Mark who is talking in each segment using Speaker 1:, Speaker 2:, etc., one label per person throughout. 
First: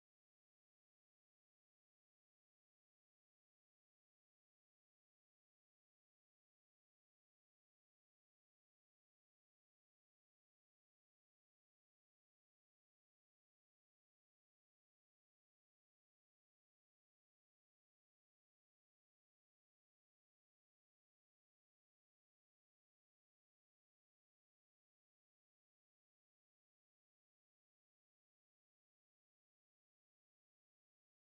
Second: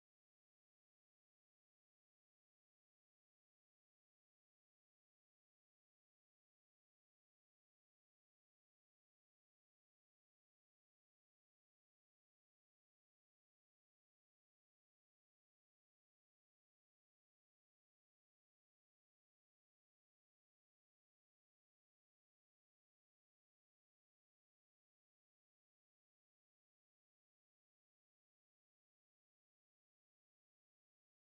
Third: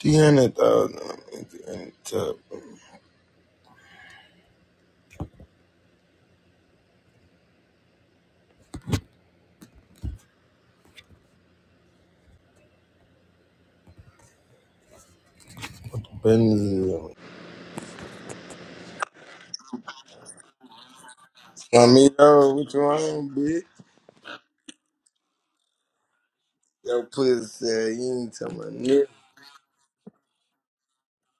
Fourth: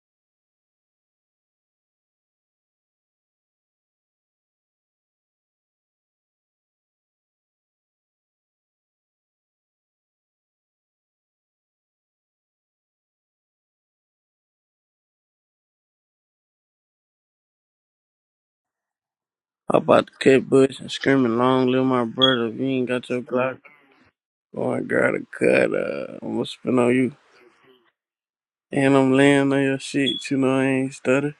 Speaker 1: Tiene todo, benzo.
Speaker 2: Hop about the cut bush and screaming, long live my brother.
Speaker 1: Amigo,
Speaker 2: If you
Speaker 1: what you
Speaker 2: ain't got your
Speaker 1: want,
Speaker 2: Glock
Speaker 1: bitch?
Speaker 2: going, girl, to cut, uh, I'm gonna spin on
Speaker 1: Yo,
Speaker 2: you.
Speaker 1: please uh, you ain't talking about
Speaker 2: And
Speaker 1: nothing.
Speaker 2: I'm laying on your shit, you know, I ain't stutter.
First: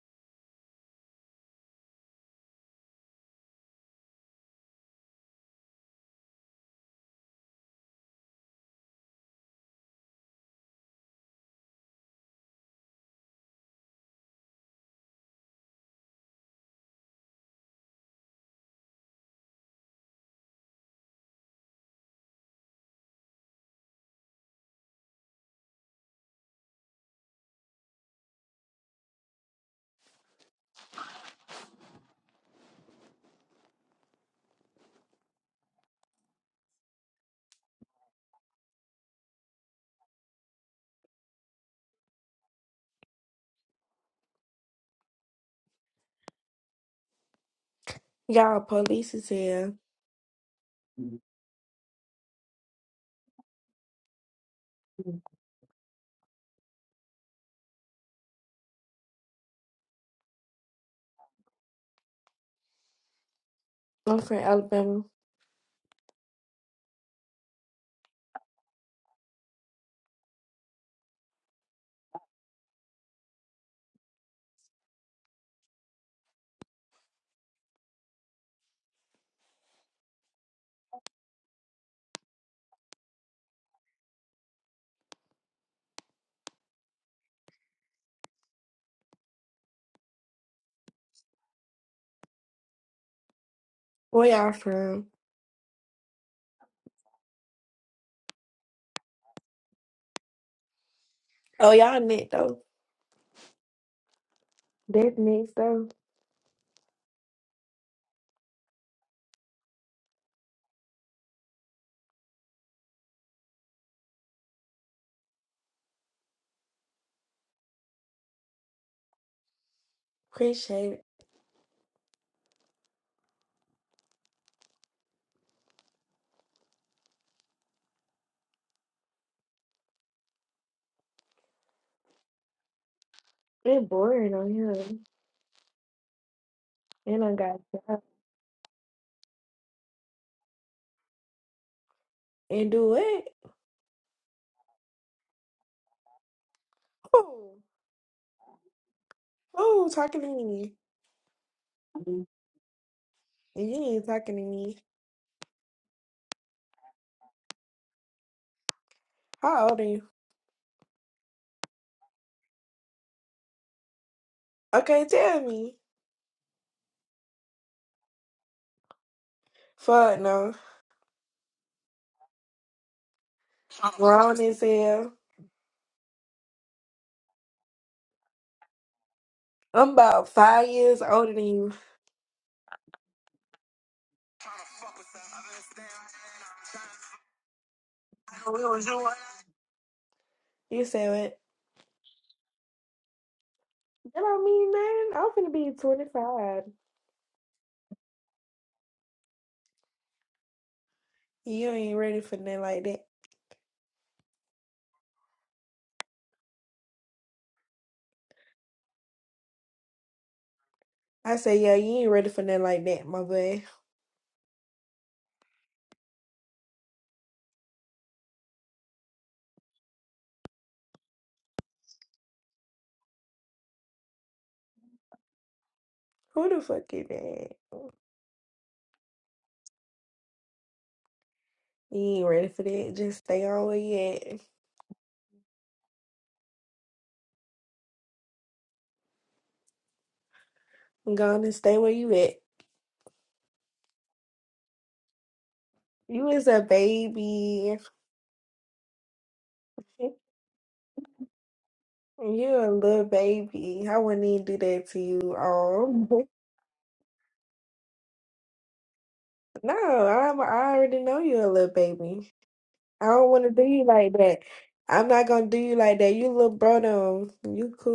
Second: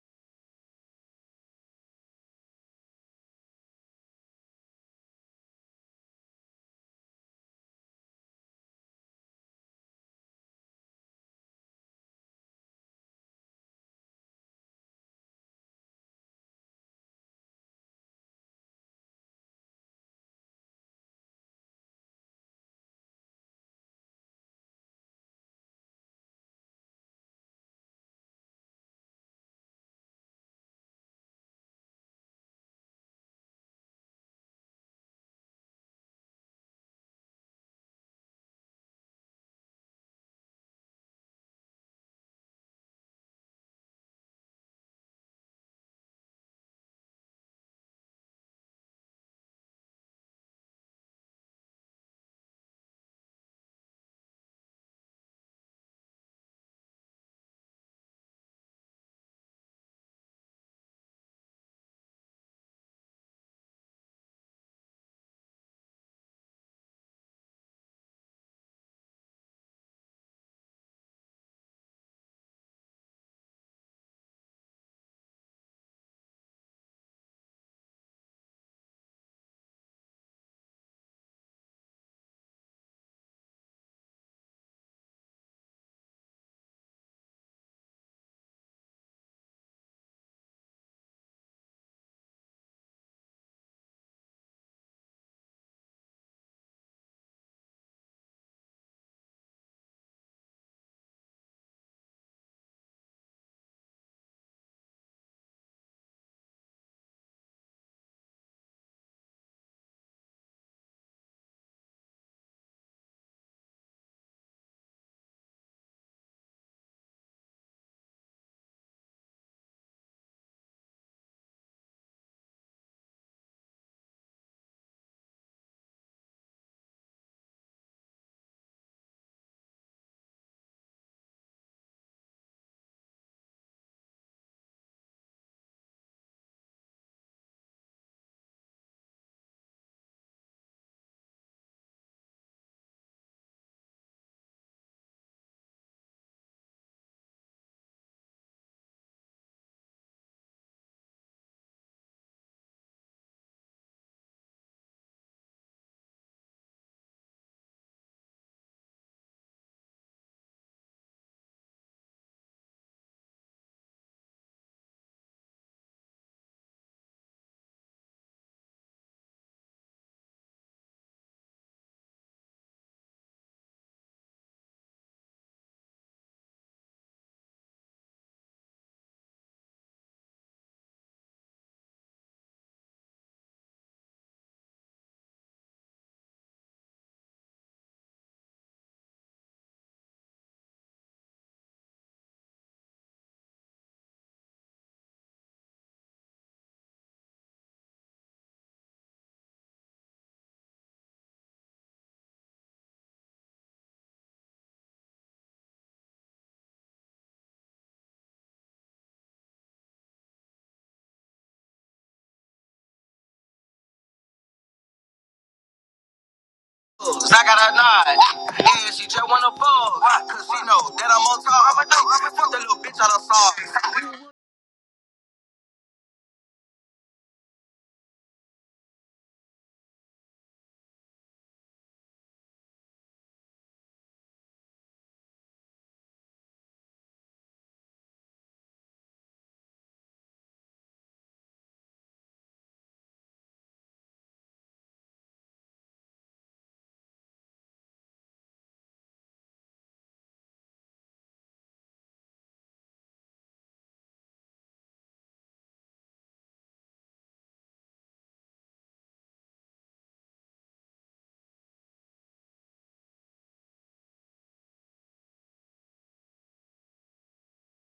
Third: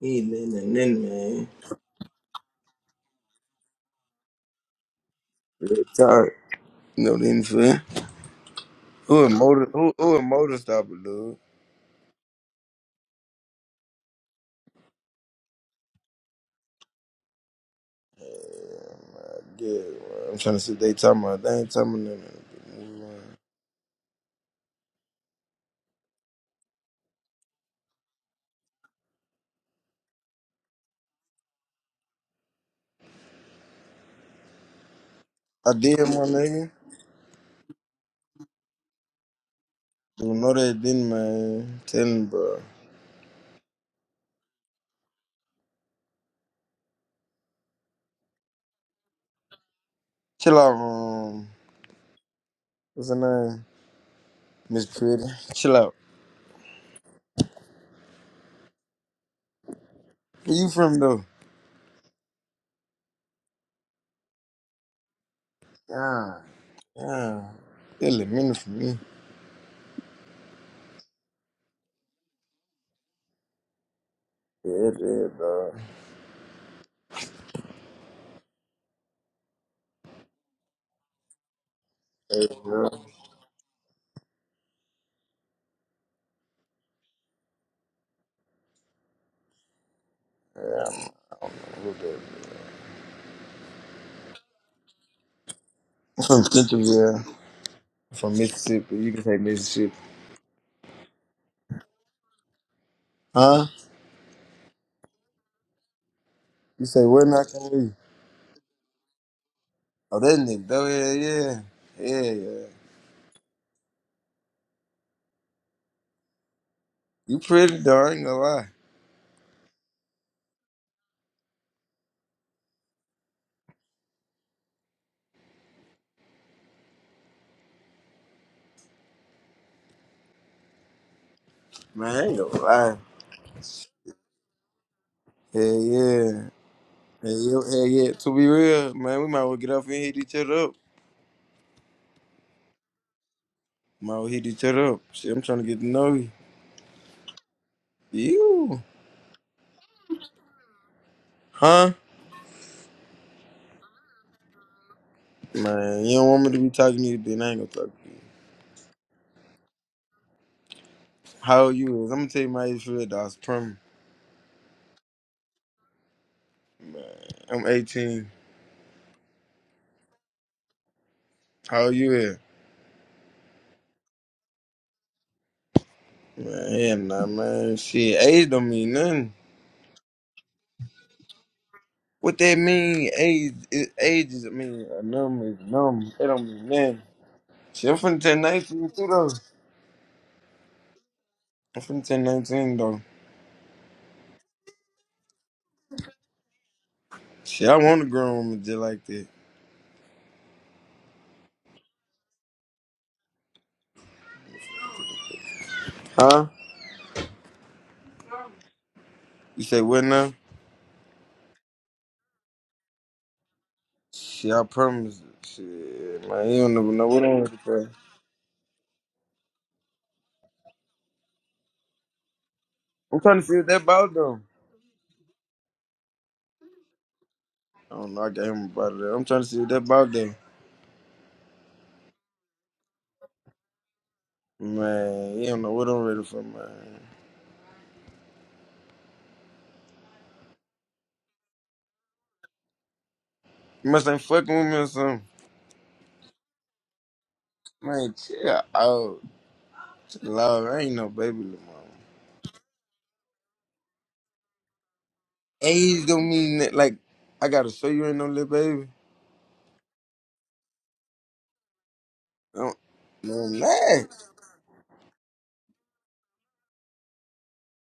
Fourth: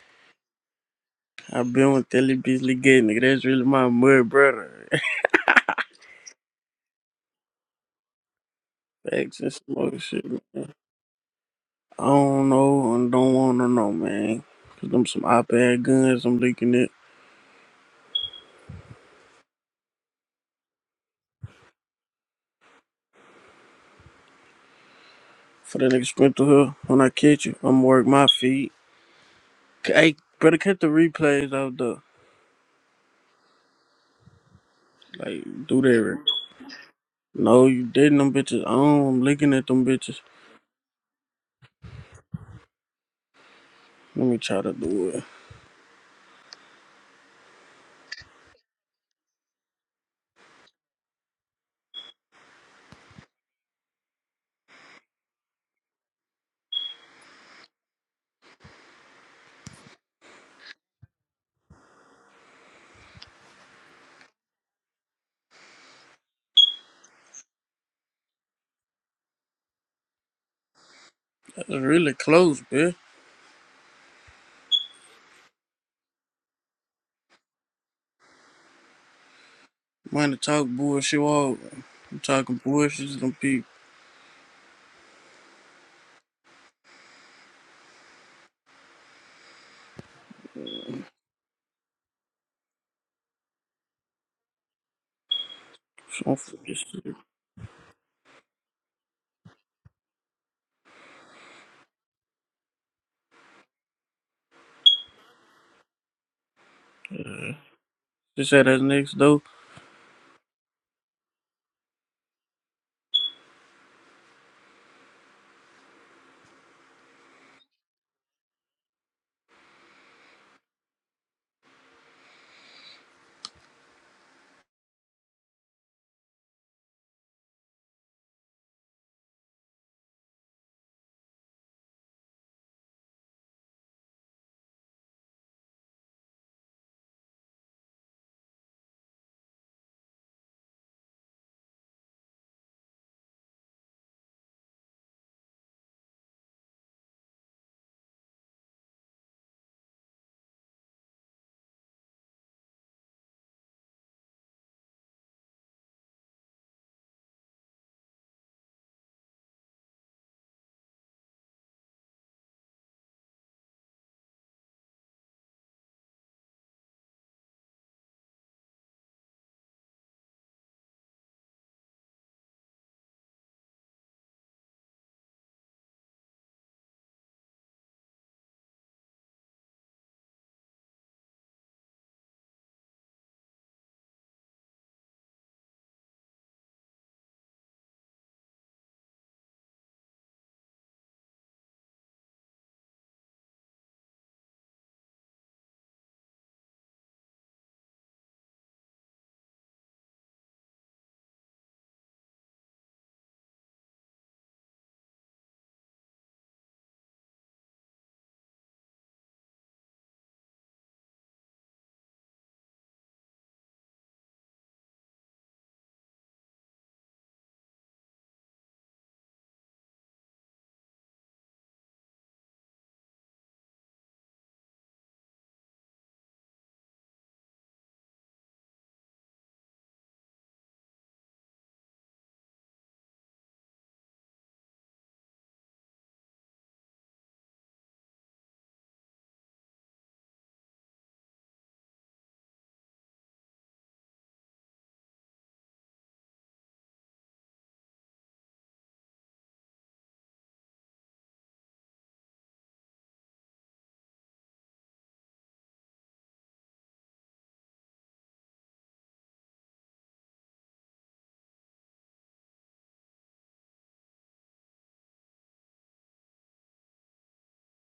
Speaker 1: You ain't letting nothing in, man.
Speaker 2: i been with Telly Beasley Gay, nigga, that's really my mud brother.
Speaker 1: Real talk. You know what I'm saying? Who a
Speaker 2: Facts and
Speaker 1: motor, who,
Speaker 2: smoke
Speaker 1: who a
Speaker 2: shit,
Speaker 1: motor
Speaker 2: man.
Speaker 1: stopper, dude?
Speaker 2: I don't know and don't wanna know, man. Cause them some op-ed guns, I'm leaking it.
Speaker 1: Yeah, my I'm trying to see what they talking about. They ain't talking about nothing.
Speaker 2: For that nigga Sprinter. to when I catch you, I'ma work my feet. Hey, better cut the replays out though. Like,
Speaker 1: I
Speaker 2: do
Speaker 1: did,
Speaker 2: that.
Speaker 1: my nigga.
Speaker 2: No, you dating them bitches. Oh, I'm looking at them bitches.
Speaker 1: You know they didn't, man. Tell him, bro.
Speaker 2: Let me try to do it.
Speaker 3: Y'all police is here.
Speaker 1: Chill out, um, what's her name? Miss Pretty. Chill out. Where you from, though?
Speaker 3: I'm from Alabama.
Speaker 1: Yeah, yeah. Still a minute for me.
Speaker 2: That's really close, bitch.
Speaker 1: Yeah, yeah, dog.
Speaker 2: Money talk bullshit all. I'm
Speaker 1: Hey,
Speaker 2: talking
Speaker 1: girl.
Speaker 2: bullshit to them people.
Speaker 1: Yeah, I'm a little bit.
Speaker 3: Where y'all from?
Speaker 1: I'm
Speaker 2: Don't
Speaker 1: From
Speaker 2: fuck this
Speaker 1: Centerville,
Speaker 2: shit.
Speaker 1: I'm from Mississippi. You can say Mississippi.
Speaker 3: Oh, y'all next though.
Speaker 1: Huh?
Speaker 3: That next though.
Speaker 1: You say, where not can we?
Speaker 2: This at that next door.
Speaker 1: Oh, that nigga, though, yeah, yeah. Yeah, yeah. You pretty, dog. I ain't gonna lie.
Speaker 3: Appreciate it.
Speaker 1: Man, I ain't gonna lie.
Speaker 3: It boring on here.
Speaker 1: Hell yeah.
Speaker 3: And I
Speaker 1: Hell
Speaker 3: got
Speaker 1: yeah. Hell
Speaker 3: job.
Speaker 1: yeah. To be real, man, we might as well get off and hit each other up.
Speaker 3: And do what?
Speaker 1: Might as well hit each other up. Shit, I'm trying to get to know you.
Speaker 3: Oh,
Speaker 1: You.
Speaker 3: oh, talking to me?
Speaker 1: Huh?
Speaker 3: Mhm. And you ain't talking to me.
Speaker 1: Man, you don't want me to be talking to you, then I ain't gonna talk to you.
Speaker 3: How old are you?
Speaker 1: How old you is? I'm gonna tell you my age for that. I was prim.
Speaker 3: Okay, tell me.
Speaker 1: Man, I'm 18.
Speaker 3: Fuck no.
Speaker 1: How old you is?
Speaker 3: Grown as hell.
Speaker 1: Man, hell nah, man. Shit, age don't mean nothing.
Speaker 3: I'm about five years older than you.
Speaker 1: What that mean? Age, is age is, I mean, a number is a number. It don't mean nothing. Shit, I'm finna turn 19 too, though.
Speaker 3: You said what?
Speaker 1: I'm finna turn 19, though.
Speaker 3: That don't mean nothing. I'm finna be 25.
Speaker 1: Shit, I want a grown woman just like that.
Speaker 3: You ain't ready for nothing like that.
Speaker 1: Huh? You say what now?
Speaker 3: I say, yeah, you ain't ready for nothing like that, my boy.
Speaker 1: Shit, I promise. Shit, man, you don't never know what
Speaker 4: I
Speaker 1: I'm
Speaker 4: got
Speaker 1: gonna
Speaker 4: a
Speaker 1: say.
Speaker 4: nod, and she just wanna fuck. 'cause she know that I'm on top. Fuck that little bitch out
Speaker 1: I'm
Speaker 4: of
Speaker 1: trying to see
Speaker 4: saw.
Speaker 1: what that about, though.
Speaker 3: Who the fuck is that?
Speaker 1: I don't know. I got him about that. I'm trying to see what that about there.
Speaker 3: You ain't ready for that. Just stay on where you at.
Speaker 1: Man, he don't know what I'm ready for, man.
Speaker 3: Go on and stay where you at.
Speaker 1: He must ain't fucking with me or something.
Speaker 3: You is a baby.
Speaker 1: Man, chill out.
Speaker 3: you
Speaker 1: Chill out. I ain't no baby little mama.
Speaker 3: a little baby. I wouldn't even do that to you.
Speaker 1: Age
Speaker 3: Um,
Speaker 1: don't mean that, like, I gotta show you ain't no little baby.
Speaker 3: no, I'm, I already know you a little baby.
Speaker 1: Don't,
Speaker 3: I don't want to
Speaker 1: man,
Speaker 3: do you
Speaker 1: lie.
Speaker 3: like that. I'm not gonna do you like that. You little bro, though. You cool.